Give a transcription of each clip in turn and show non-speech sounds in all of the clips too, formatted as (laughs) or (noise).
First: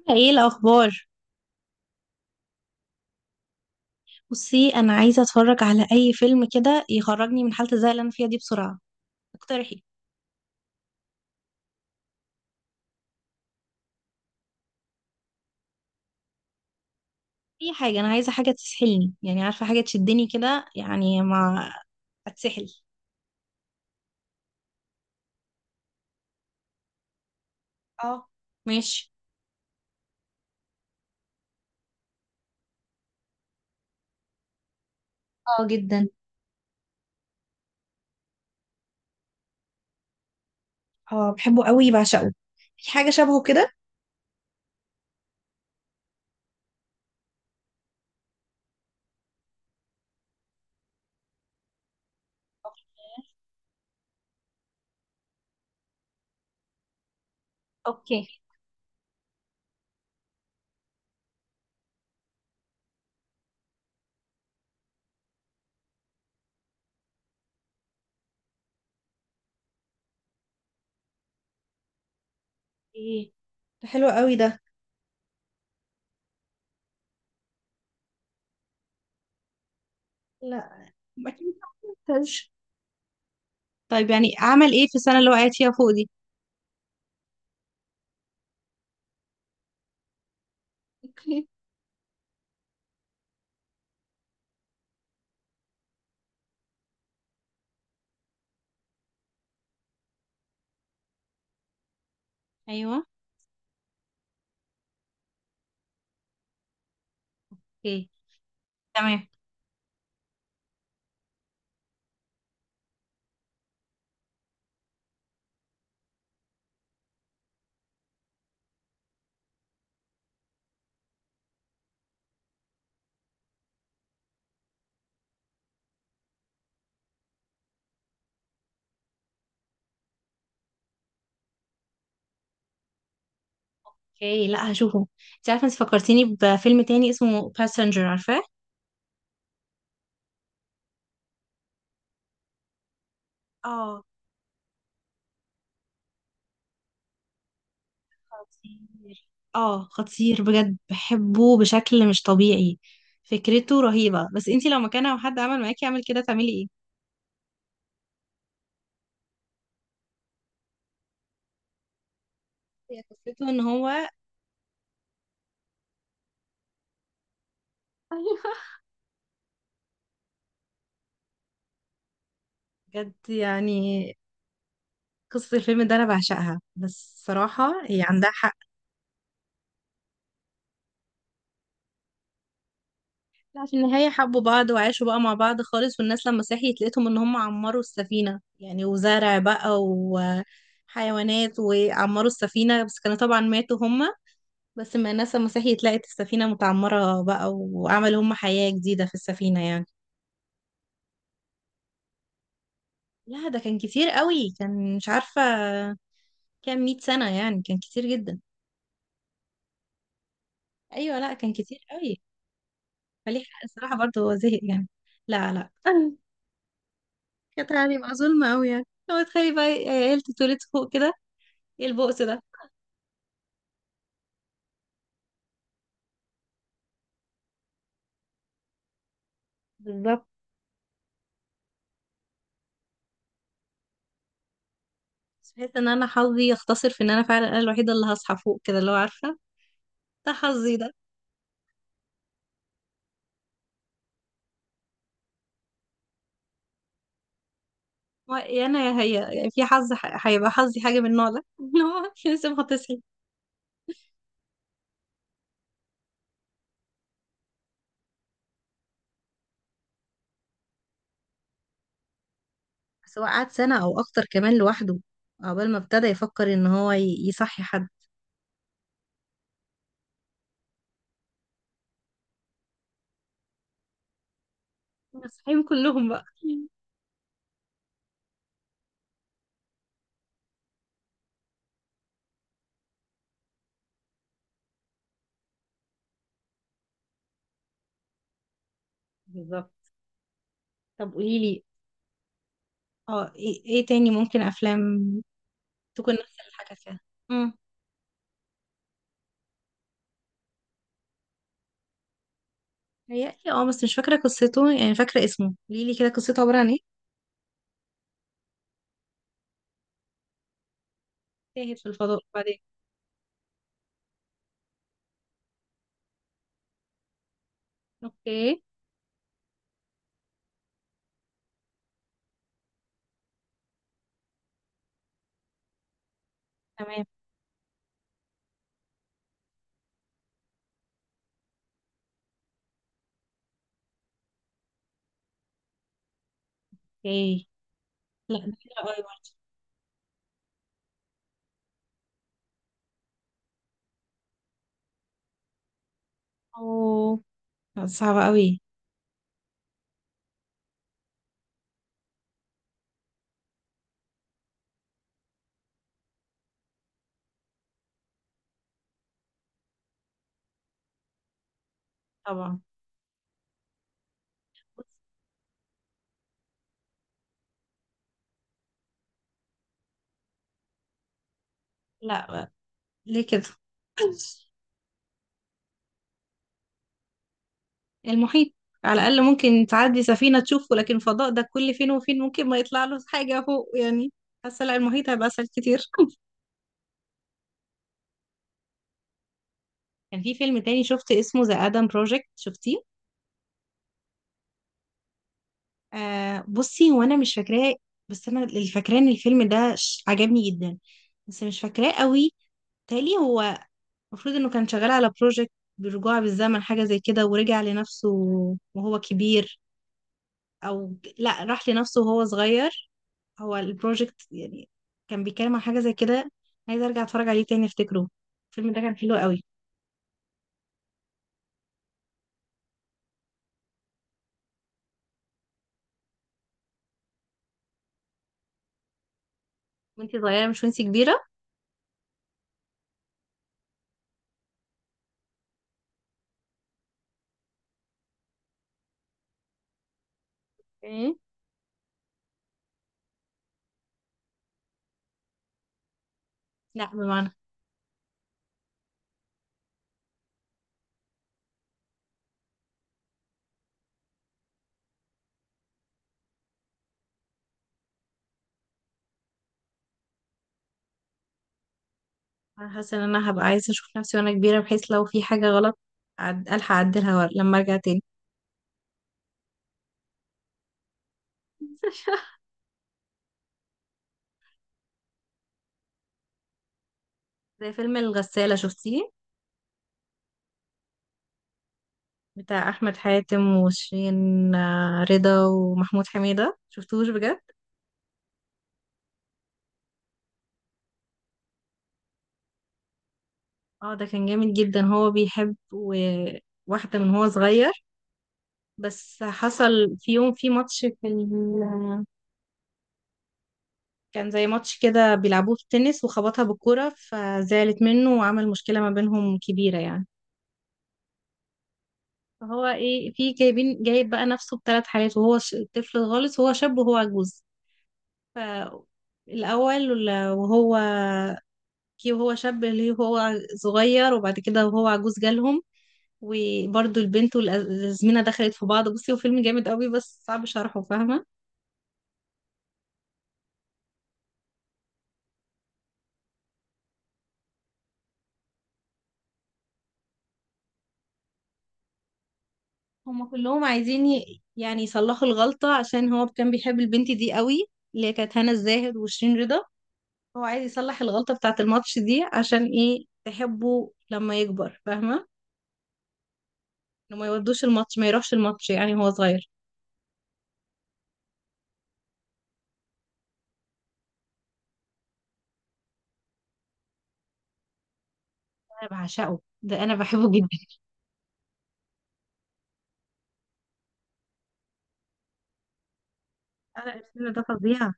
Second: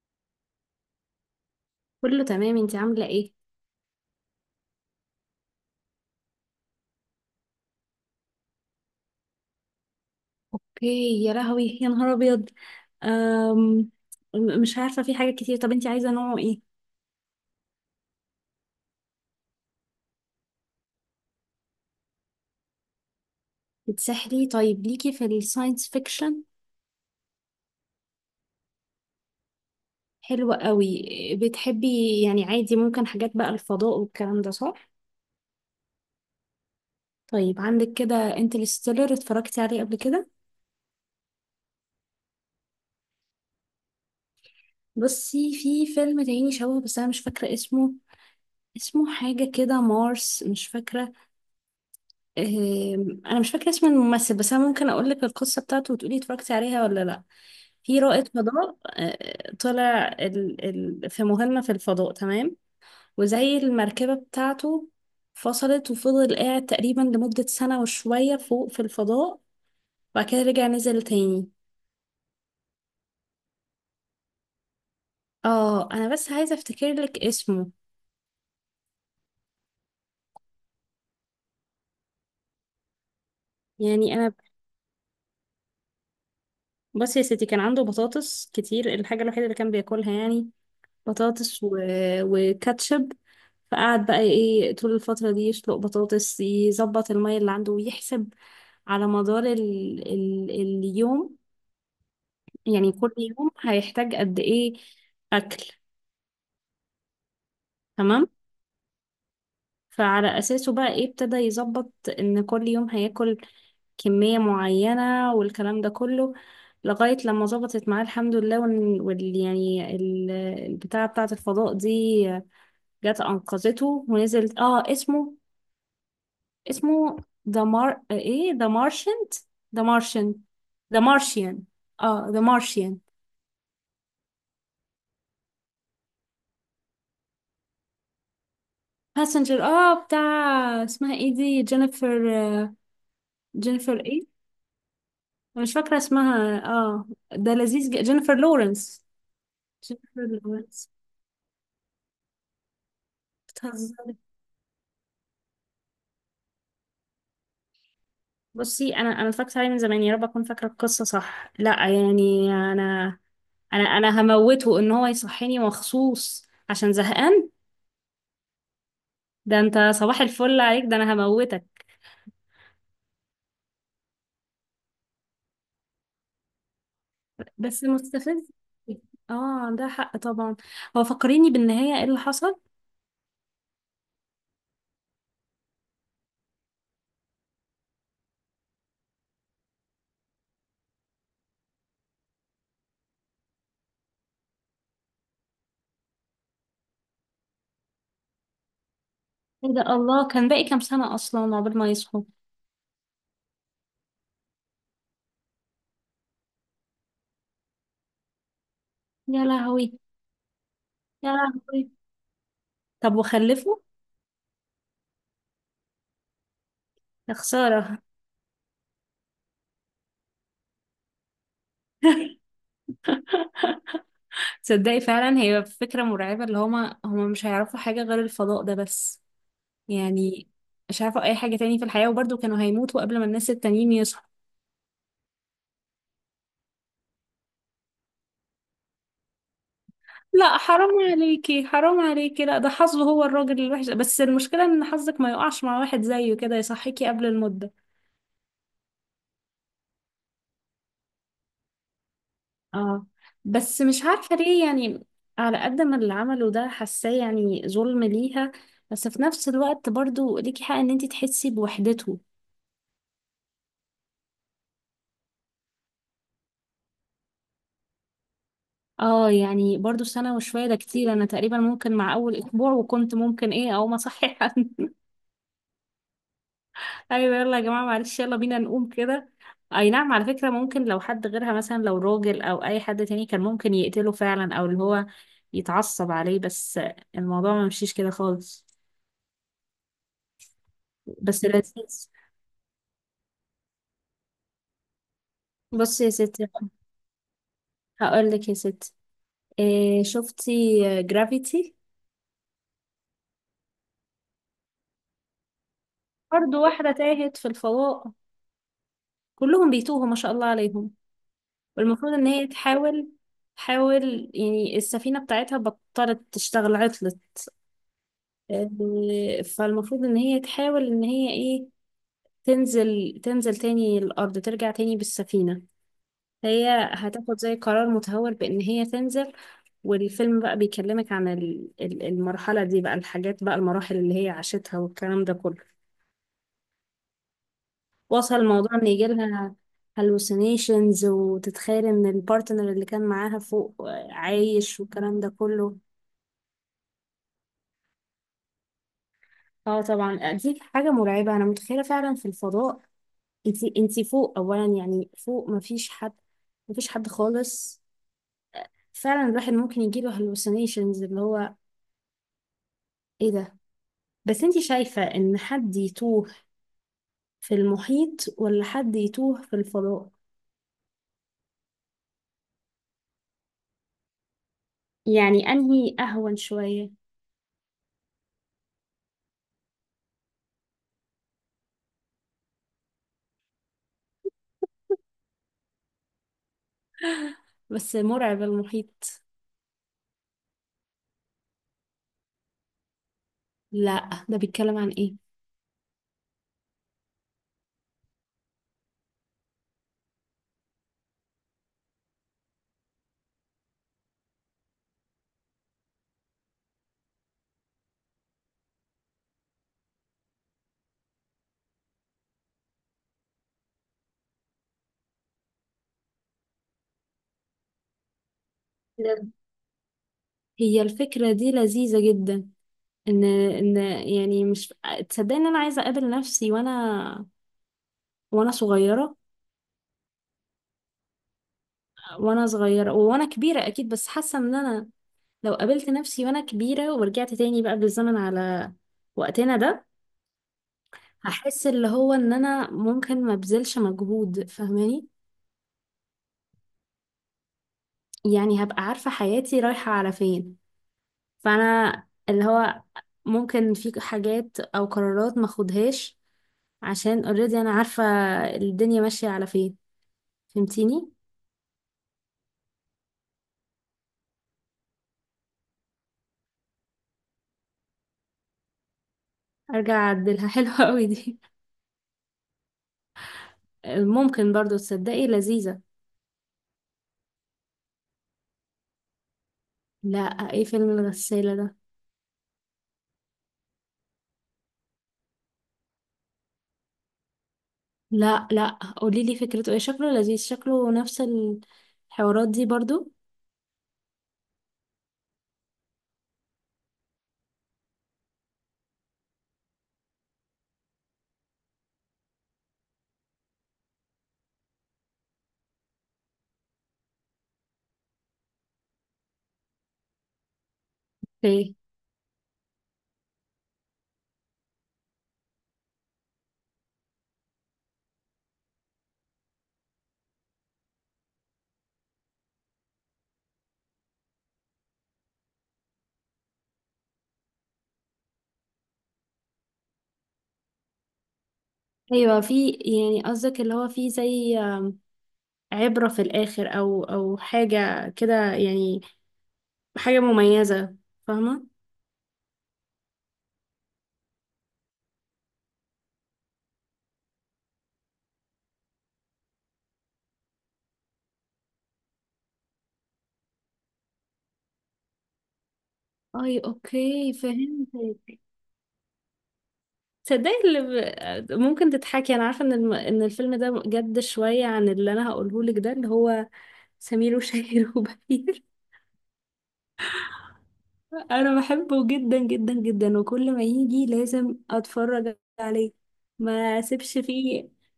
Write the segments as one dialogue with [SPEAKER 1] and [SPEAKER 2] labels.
[SPEAKER 1] عاملة ايه الأخبار؟
[SPEAKER 2] كله تمام، انتي عاملة ايه؟
[SPEAKER 1] بصي، أنا عايزة أتفرج على أي فيلم كده يخرجني من حالة الزهق اللي أنا فيها دي بسرعة، اقترحي
[SPEAKER 2] اوكي، يا لهوي يا نهار ابيض. أم... مش عارفة، في حاجات كتير. طب انتي عايزة نوعه ايه؟
[SPEAKER 1] أي حاجة. أنا عايزة حاجة تسحلني، يعني عارفة حاجة تشدني كده، يعني ما أتسحل.
[SPEAKER 2] بتسحلي؟ طيب ليكي في الساينس فيكشن.
[SPEAKER 1] اه، ماشي.
[SPEAKER 2] حلوة قوي. بتحبي يعني عادي ممكن حاجات بقى الفضاء والكلام ده، صح؟
[SPEAKER 1] اه جدا.
[SPEAKER 2] طيب عندك كده انترستيلر، اتفرجتي عليه قبل كده؟
[SPEAKER 1] اه، بحبه قوي، بعشقه. في حاجة شبهه كده؟
[SPEAKER 2] بصي، في فيلم تاني شبهه بس انا مش فاكرة اسمه. اسمه حاجة كده مارس، مش فاكرة. انا مش فاكره اسم الممثل، بس انا ممكن اقول لك القصه بتاعته وتقولي اتفرجتي عليها ولا لا. في
[SPEAKER 1] اوكي.
[SPEAKER 2] رائد فضاء، طلع في مهمه في الفضاء، تمام. وزي المركبه بتاعته فصلت وفضل قاعد تقريبا لمده سنه وشويه فوق في الفضاء. وبعد كده رجع نزل تاني.
[SPEAKER 1] ايه، ده حلو قوي ده.
[SPEAKER 2] اه، انا بس عايزه افتكر لك اسمه.
[SPEAKER 1] لا، أكيد ما كنتش. طيب
[SPEAKER 2] يعني
[SPEAKER 1] يعني
[SPEAKER 2] انا.
[SPEAKER 1] أعمل ايه في السنة اللي وقعت فيها فوق دي؟
[SPEAKER 2] بصي يا ستي، كان عنده بطاطس كتير. الحاجه الوحيده اللي كان بياكلها يعني
[SPEAKER 1] اوكي.
[SPEAKER 2] بطاطس وكاتشب. فقعد بقى ايه طول الفترة دي يسلق بطاطس، يظبط المية اللي عنده، ويحسب على مدار اليوم يعني
[SPEAKER 1] ايوه.
[SPEAKER 2] كل يوم هيحتاج قد ايه أكل.
[SPEAKER 1] اوكي.
[SPEAKER 2] تمام.
[SPEAKER 1] تمام.
[SPEAKER 2] فعلى أساسه بقى ايه ابتدى يظبط إن كل يوم هياكل كمية معينة والكلام ده كله، لغاية لما ظبطت معاه الحمد لله. البتاعة بتاعة الفضاء دي جت أنقذته ونزلت. اه، اسمه ذا مار ايه، ذا مارشن ذا مارشيان. اه، ذا مارشيان.
[SPEAKER 1] اوكي، لا هشوفه. انت عارفه، انت فكرتيني بفيلم تاني اسمه باسنجر، عارفاه؟
[SPEAKER 2] باسنجر، بتاع اسمها ايه دي، جينيفر جينيفر
[SPEAKER 1] اه،
[SPEAKER 2] ايه؟ أنا مش فاكرة اسمها. اه، ده لذيذ. جينيفر لورنس.
[SPEAKER 1] خطير. اه
[SPEAKER 2] جينيفر
[SPEAKER 1] خطير بجد،
[SPEAKER 2] لورنس.
[SPEAKER 1] بحبه بشكل مش طبيعي. فكرته
[SPEAKER 2] بتهزري؟
[SPEAKER 1] رهيبه، بس انت لو مكانها وحد عمل معاكي يعمل كده، تعملي ايه؟
[SPEAKER 2] بصي، انا اتفرجت عليه من زمان، يا رب اكون فاكرة القصة صح. لا يعني
[SPEAKER 1] هي
[SPEAKER 2] انا.
[SPEAKER 1] قصته ان
[SPEAKER 2] انا
[SPEAKER 1] هو (laughs)
[SPEAKER 2] انا هموته ان هو يصحيني مخصوص عشان زهقان.
[SPEAKER 1] ايوه،
[SPEAKER 2] ده انت صباح الفل عليك؟ ده انا هموتك.
[SPEAKER 1] بجد يعني. قصة الفيلم ده أنا بعشقها، بس صراحة
[SPEAKER 2] بس
[SPEAKER 1] هي
[SPEAKER 2] مستفز.
[SPEAKER 1] عندها حق.
[SPEAKER 2] اه، عندها حق طبعا. هو فكريني، بالنهاية ايه اللي حصل؟
[SPEAKER 1] لا، في النهاية حبوا بعض وعاشوا بقى مع بعض خالص، والناس لما صحيت لقيتهم ان هم عمروا السفينة يعني، وزرع بقى وحيوانات وعمروا السفينة، بس كانوا طبعا ماتوا هم. بس ما الناس لما صحيت لقت السفينة متعمرة بقى، وعملوا هم حياة جديدة في السفينة
[SPEAKER 2] ايه ده!
[SPEAKER 1] يعني.
[SPEAKER 2] الله، كان باقي كام سنة اصلا عقبال ما يصحوا؟
[SPEAKER 1] لا ده كان كتير قوي، كان مش عارفة كام مئة سنة يعني، كان كتير جدا.
[SPEAKER 2] يا لهوي
[SPEAKER 1] ايوه،
[SPEAKER 2] يا
[SPEAKER 1] لا كان كتير
[SPEAKER 2] لهوي.
[SPEAKER 1] قوي.
[SPEAKER 2] طب
[SPEAKER 1] فليه حق
[SPEAKER 2] وخلفوا؟
[SPEAKER 1] الصراحة برضه، هو زهق يعني. لا لا (laughs)
[SPEAKER 2] يا
[SPEAKER 1] كانت
[SPEAKER 2] خسارة.
[SPEAKER 1] هتبقى ظلمة قوي يعني، لو تخيلي بقى عيلة اتولدت فوق كده، ايه البؤس ده.
[SPEAKER 2] (laughs) تصدقي، فعلا هي فكرة مرعبة، اللي هما مش هيعرفوا حاجة غير الفضاء ده بس.
[SPEAKER 1] بالظبط.
[SPEAKER 2] يعني مش هيعرفوا اي حاجة تاني في الحياة، وبرضه كانوا هيموتوا قبل ما الناس التانيين يصحوا.
[SPEAKER 1] بس بحس ان انا حظي يختصر في ان انا فعلا انا الوحيده اللي هصحى فوق كده، اللي هو عارفه، ده
[SPEAKER 2] لا
[SPEAKER 1] حظي
[SPEAKER 2] حرام
[SPEAKER 1] ده.
[SPEAKER 2] عليكي، حرام عليكي. لا، ده حظه هو الراجل الوحش، بس المشكلة ان حظك ما يقعش مع واحد زيه كده يصحيكي قبل المدة.
[SPEAKER 1] هو يا انا يا هي يعني، في حظ هيبقى حظي حاجه من النوع ده (laughs) اللي هو لازم هتصحي.
[SPEAKER 2] اه، بس مش عارفة ليه يعني، على قد ما اللي عمله ده حاساه يعني ظلم ليها، بس في نفس الوقت برضو ليكي حق ان انتي تحسي بوحدته.
[SPEAKER 1] بس هو قعد سنه او اكتر كمان لوحده، عقبال ما ابتدى يفكر ان هو يصحي حد.
[SPEAKER 2] اه، يعني برضو سنة وشوية ده كتير. انا تقريبا ممكن مع اول اسبوع، وكنت ممكن ايه، اقوم اصحي. (laughs)
[SPEAKER 1] صحيهم كلهم بقى.
[SPEAKER 2] ايوه، يلا يا جماعة معلش، يلا بينا نقوم كده. اي نعم، على فكرة ممكن لو حد غيرها، مثلا لو راجل او اي حد تاني، كان ممكن يقتله فعلا، او اللي هو يتعصب عليه، بس الموضوع ما مشيش كده خالص.
[SPEAKER 1] بالظبط. طب قولي
[SPEAKER 2] بس
[SPEAKER 1] لي.
[SPEAKER 2] لذيذ.
[SPEAKER 1] اه، ايه إيه تاني ممكن افلام
[SPEAKER 2] بصي يا
[SPEAKER 1] تكون نفس
[SPEAKER 2] ستي،
[SPEAKER 1] اللي حكى فيها. امم،
[SPEAKER 2] هقول لك يا ستي. إيه، شفتي جرافيتي؟
[SPEAKER 1] هي اه، بس مش فاكره قصته، يعني فاكره اسمه. قولي لي كده قصته عباره
[SPEAKER 2] برضو
[SPEAKER 1] عن ايه.
[SPEAKER 2] واحدة تاهت في الفضاء. كلهم بيتوهوا ما شاء الله عليهم.
[SPEAKER 1] تاهت في
[SPEAKER 2] والمفروض
[SPEAKER 1] الفضاء
[SPEAKER 2] ان هي
[SPEAKER 1] بعدين؟
[SPEAKER 2] تحاول يعني، السفينة بتاعتها بطلت تشتغل، عطلت.
[SPEAKER 1] اوكي.
[SPEAKER 2] فالمفروض ان هي تحاول ان هي ايه، تنزل تاني الارض، ترجع تاني بالسفينة. هي
[SPEAKER 1] تمام.
[SPEAKER 2] هتاخد زي قرار متهور بان هي تنزل. والفيلم بقى بيكلمك عن المرحلة دي بقى، الحاجات بقى، المراحل اللي هي عاشتها والكلام ده كله.
[SPEAKER 1] اوكي.
[SPEAKER 2] وصل
[SPEAKER 1] لا ده حلو
[SPEAKER 2] الموضوع ان
[SPEAKER 1] قوي
[SPEAKER 2] يجي
[SPEAKER 1] برضه.
[SPEAKER 2] لها هلوسينيشنز، وتتخيل ان البارتنر اللي كان معاها فوق عايش والكلام ده كله.
[SPEAKER 1] اوه، لا، صعبة قوي.
[SPEAKER 2] اه طبعا. دي حاجة مرعبة، انا متخيلة فعلا في الفضاء. انتي فوق اولا، يعني فوق مفيش حد. مفيش حد خالص. فعلا الواحد ممكن يجيله هلوسينيشنز، اللي هو
[SPEAKER 1] طبعا.
[SPEAKER 2] ايه ده. بس انتي شايفة ان حد يتوه في المحيط، ولا حد يتوه في الفضاء،
[SPEAKER 1] لا. ليه كده؟
[SPEAKER 2] يعني انهي اهون شوية؟
[SPEAKER 1] المحيط. على الأقل ممكن تعدي سفينة تشوفه، لكن فضاء ده كل فين وفين ممكن ما يطلع له حاجة فوق يعني. حاسة لا، المحيط هيبقى أسهل كتير (laughs)
[SPEAKER 2] بس مرعب المحيط.
[SPEAKER 1] كان في فيلم تاني شفت اسمه ذا آدم بروجكت، شفتيه؟
[SPEAKER 2] لا، ده بيتكلم عن ايه؟
[SPEAKER 1] آه، بصي، وانا مش فاكراه، بس انا اللي فاكراه ان الفيلم ده عجبني جدا، بس مش فاكراه قوي. تالي هو المفروض انه كان شغال على بروجكت بالرجوع بالزمن، حاجة زي كده، ورجع لنفسه وهو كبير، او لا، راح لنفسه وهو صغير. هو البروجكت يعني كان بيتكلم عن حاجة زي كده. عايزة ارجع اتفرج عليه تاني افتكره، الفيلم ده كان حلو قوي.
[SPEAKER 2] هي الفكرة دي لذيذة جدا، ان ان، يعني مش. تصدقني ان انا عايزة اقابل نفسي وانا صغيرة.
[SPEAKER 1] وانتي صغيرة مش وانتي كبيرة؟
[SPEAKER 2] وانا صغيرة وانا كبيرة اكيد، بس حاسة ان انا لو قابلت نفسي وانا كبيرة ورجعت تاني بقى بالزمن على وقتنا ده،
[SPEAKER 1] ايه.
[SPEAKER 2] هحس اللي هو ان انا ممكن ما بذلش مجهود، فاهماني؟
[SPEAKER 1] لا بمعنى،
[SPEAKER 2] يعني هبقى عارفة حياتي رايحة على فين، فانا اللي هو ممكن في حاجات او قرارات ما اخدهاش، عشان اوريدي انا عارفة الدنيا ماشية على فين، فهمتيني؟
[SPEAKER 1] انا حاسة ان انا هبقى عايزة اشوف نفسي وانا كبيرة، بحيث لو في حاجة غلط الحق اعدلها لما ارجع تاني.
[SPEAKER 2] ارجع اعدلها. (laughs) حلوة قوي دي.
[SPEAKER 1] (laughs)
[SPEAKER 2] ممكن برضو، تصدقي لذيذة.
[SPEAKER 1] زي فيلم الغسالة، شفتيه؟
[SPEAKER 2] لا، ايه فيلم الغسالة ده؟
[SPEAKER 1] بتاع احمد حاتم وشيرين آه، رضا، ومحمود حميدة، شفتوش بجد؟
[SPEAKER 2] لا لا، قولي لي فكرته ايه، شكله لذيذ، شكله نفس الحوارات دي برضو.
[SPEAKER 1] اه ده كان جامد جدا. هو بيحب واحدة من هو صغير، بس حصل في يوم في ماتش في ال... كان زي ماتش كده بيلعبوه في التنس، وخبطها بالكرة فزعلت منه، وعمل مشكلة ما بينهم كبيرة يعني.
[SPEAKER 2] ايه؟
[SPEAKER 1] فهو ايه، في جايب بقى نفسه بثلاث حالات، وهو طفل خالص، وهو شاب، وهو عجوز. فالأول وهو كي، وهو شاب ليه، وهو صغير، وبعد كده وهو عجوز جالهم، وبرضه البنت، والأزمنة دخلت في بعض. بصي، هو فيلم جامد قوي بس صعب شرحه، فاهمة؟
[SPEAKER 2] ايوه، في يعني قصدك اللي هو في زي عبرة في الاخر، او حاجة كده يعني، حاجة مميزة، فاهمة؟
[SPEAKER 1] هما كلهم عايزين يعني يصلحوا الغلطة، عشان هو كان بيحب البنت دي قوي، اللي هي كانت هنا الزاهد وشيرين رضا. هو عايز يصلح الغلطة بتاعة الماتش دي عشان ايه، تحبه لما يكبر، فاهمة؟
[SPEAKER 2] اي
[SPEAKER 1] انه ما
[SPEAKER 2] اوكي
[SPEAKER 1] يودوش الماتش، ما يروحش
[SPEAKER 2] فهمتك.
[SPEAKER 1] الماتش يعني، هو صغير.
[SPEAKER 2] تصدقي اللي ممكن تضحكي، انا عارفه ان الفيلم ده جد شويه عن اللي انا هقوله لك ده، اللي هو سمير وشهير (laughs) وبهير.
[SPEAKER 1] انا بعشقه ده، انا بحبه جدا.
[SPEAKER 2] انا بحبه جدا جدا جدا، وكل ما يجي لازم اتفرج عليه، ما
[SPEAKER 1] انا
[SPEAKER 2] اسيبش
[SPEAKER 1] الفيلم ده
[SPEAKER 2] فيه.
[SPEAKER 1] فظيع.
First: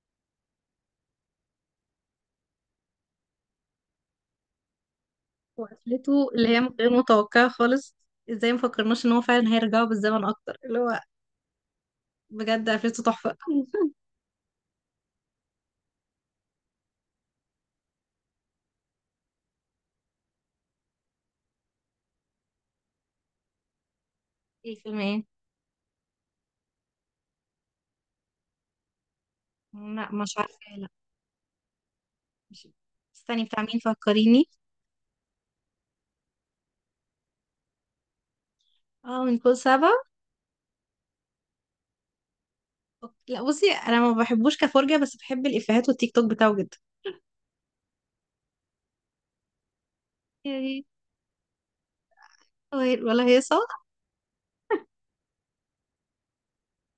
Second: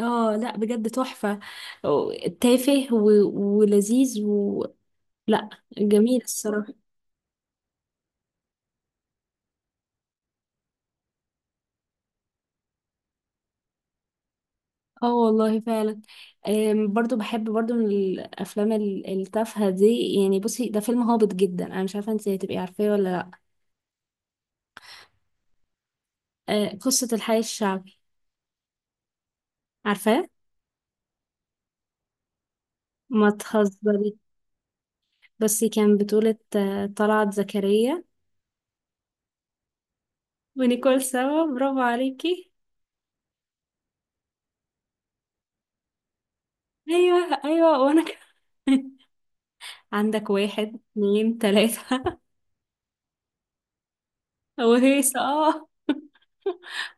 [SPEAKER 2] اه لا بجد تحفه، تافه ولذيذ و... لا جميل
[SPEAKER 1] وقفلته اللي هي
[SPEAKER 2] الصراحه.
[SPEAKER 1] غير متوقعة خالص. ازاي مفكرناش ان هو فعلا هيرجعوا بالزمن اكتر، اللي هو بجد قفلته تحفة.
[SPEAKER 2] اه والله فعلا. برضو بحب برضو من الافلام التافهه دي. يعني بصي، ده فيلم هابط جدا، انا مش عارفه انت هتبقي عارفاه ولا لا.
[SPEAKER 1] ايه الفيلم ايه؟
[SPEAKER 2] قصة الحي الشعبي.
[SPEAKER 1] لا
[SPEAKER 2] عارفاه؟
[SPEAKER 1] مش عارفة، لا. مش
[SPEAKER 2] ما
[SPEAKER 1] استني، بتاع مين،
[SPEAKER 2] تهزري.
[SPEAKER 1] فكريني.
[SPEAKER 2] بس كان بطولة طلعت زكريا
[SPEAKER 1] اه، من كل سبع.
[SPEAKER 2] ونيكول سوا. برافو عليكي.
[SPEAKER 1] لا بصي انا ما بحبوش كفرجة، بس بحب الافيهات والتيك توك بتاعه جدا
[SPEAKER 2] ايوه ايوه، وانا كمان. (laughs) عندك واحد
[SPEAKER 1] يعني.
[SPEAKER 2] اتنين تلاتة (laughs)
[SPEAKER 1] ولا هي صح؟
[SPEAKER 2] وهيصة، اه.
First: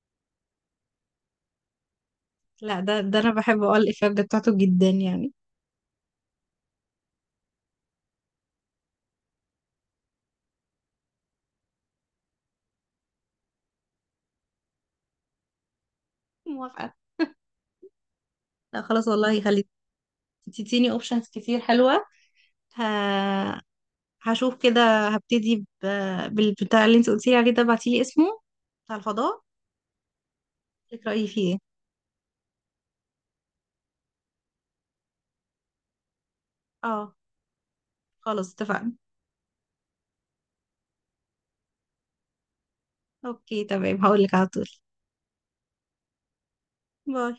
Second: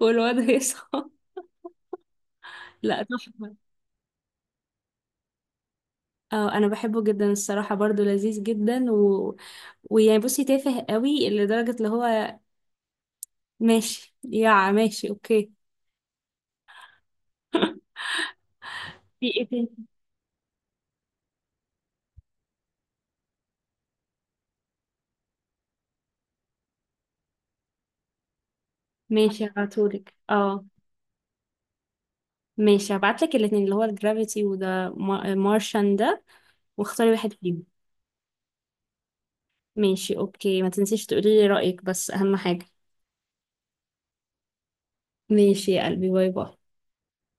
[SPEAKER 2] والواد هيصة.
[SPEAKER 1] لا،
[SPEAKER 2] (laughs)
[SPEAKER 1] ده
[SPEAKER 2] لا
[SPEAKER 1] ده انا
[SPEAKER 2] تحفة.
[SPEAKER 1] بحب اقول الافيهات بتاعته جدا يعني.
[SPEAKER 2] اه انا بحبه جدا الصراحة، برضو لذيذ جدا و... ويعني بصي تافه قوي لدرجة اللي هو ماشي يا ماشي، اوكي.
[SPEAKER 1] موافقة. لا خلاص،
[SPEAKER 2] في
[SPEAKER 1] والله
[SPEAKER 2] ايه
[SPEAKER 1] خلي.
[SPEAKER 2] تاني؟
[SPEAKER 1] تديني اوبشنز كتير حلوة. ه... هشوف كده، هبتدي ب... بالبتاع اللي انت قلتيلي عليه ده، ابعتيلي اسمه، بتاع الفضاء.
[SPEAKER 2] ماشي هبعتهولك، اه.
[SPEAKER 1] لك رأيي فيه ايه.
[SPEAKER 2] ماشي هبعتلك الاتنين، اللي هو الجرافيتي، وده مارشان ده، واختاري
[SPEAKER 1] اه،
[SPEAKER 2] واحد فيهم.
[SPEAKER 1] خلاص اتفقنا.
[SPEAKER 2] ماشي، اوكي، ما تنسيش تقولي لي رأيك، بس اهم حاجة.
[SPEAKER 1] اوكي تمام، هقولك على طول.
[SPEAKER 2] ماشي يا قلبي، باي باي.
[SPEAKER 1] باي.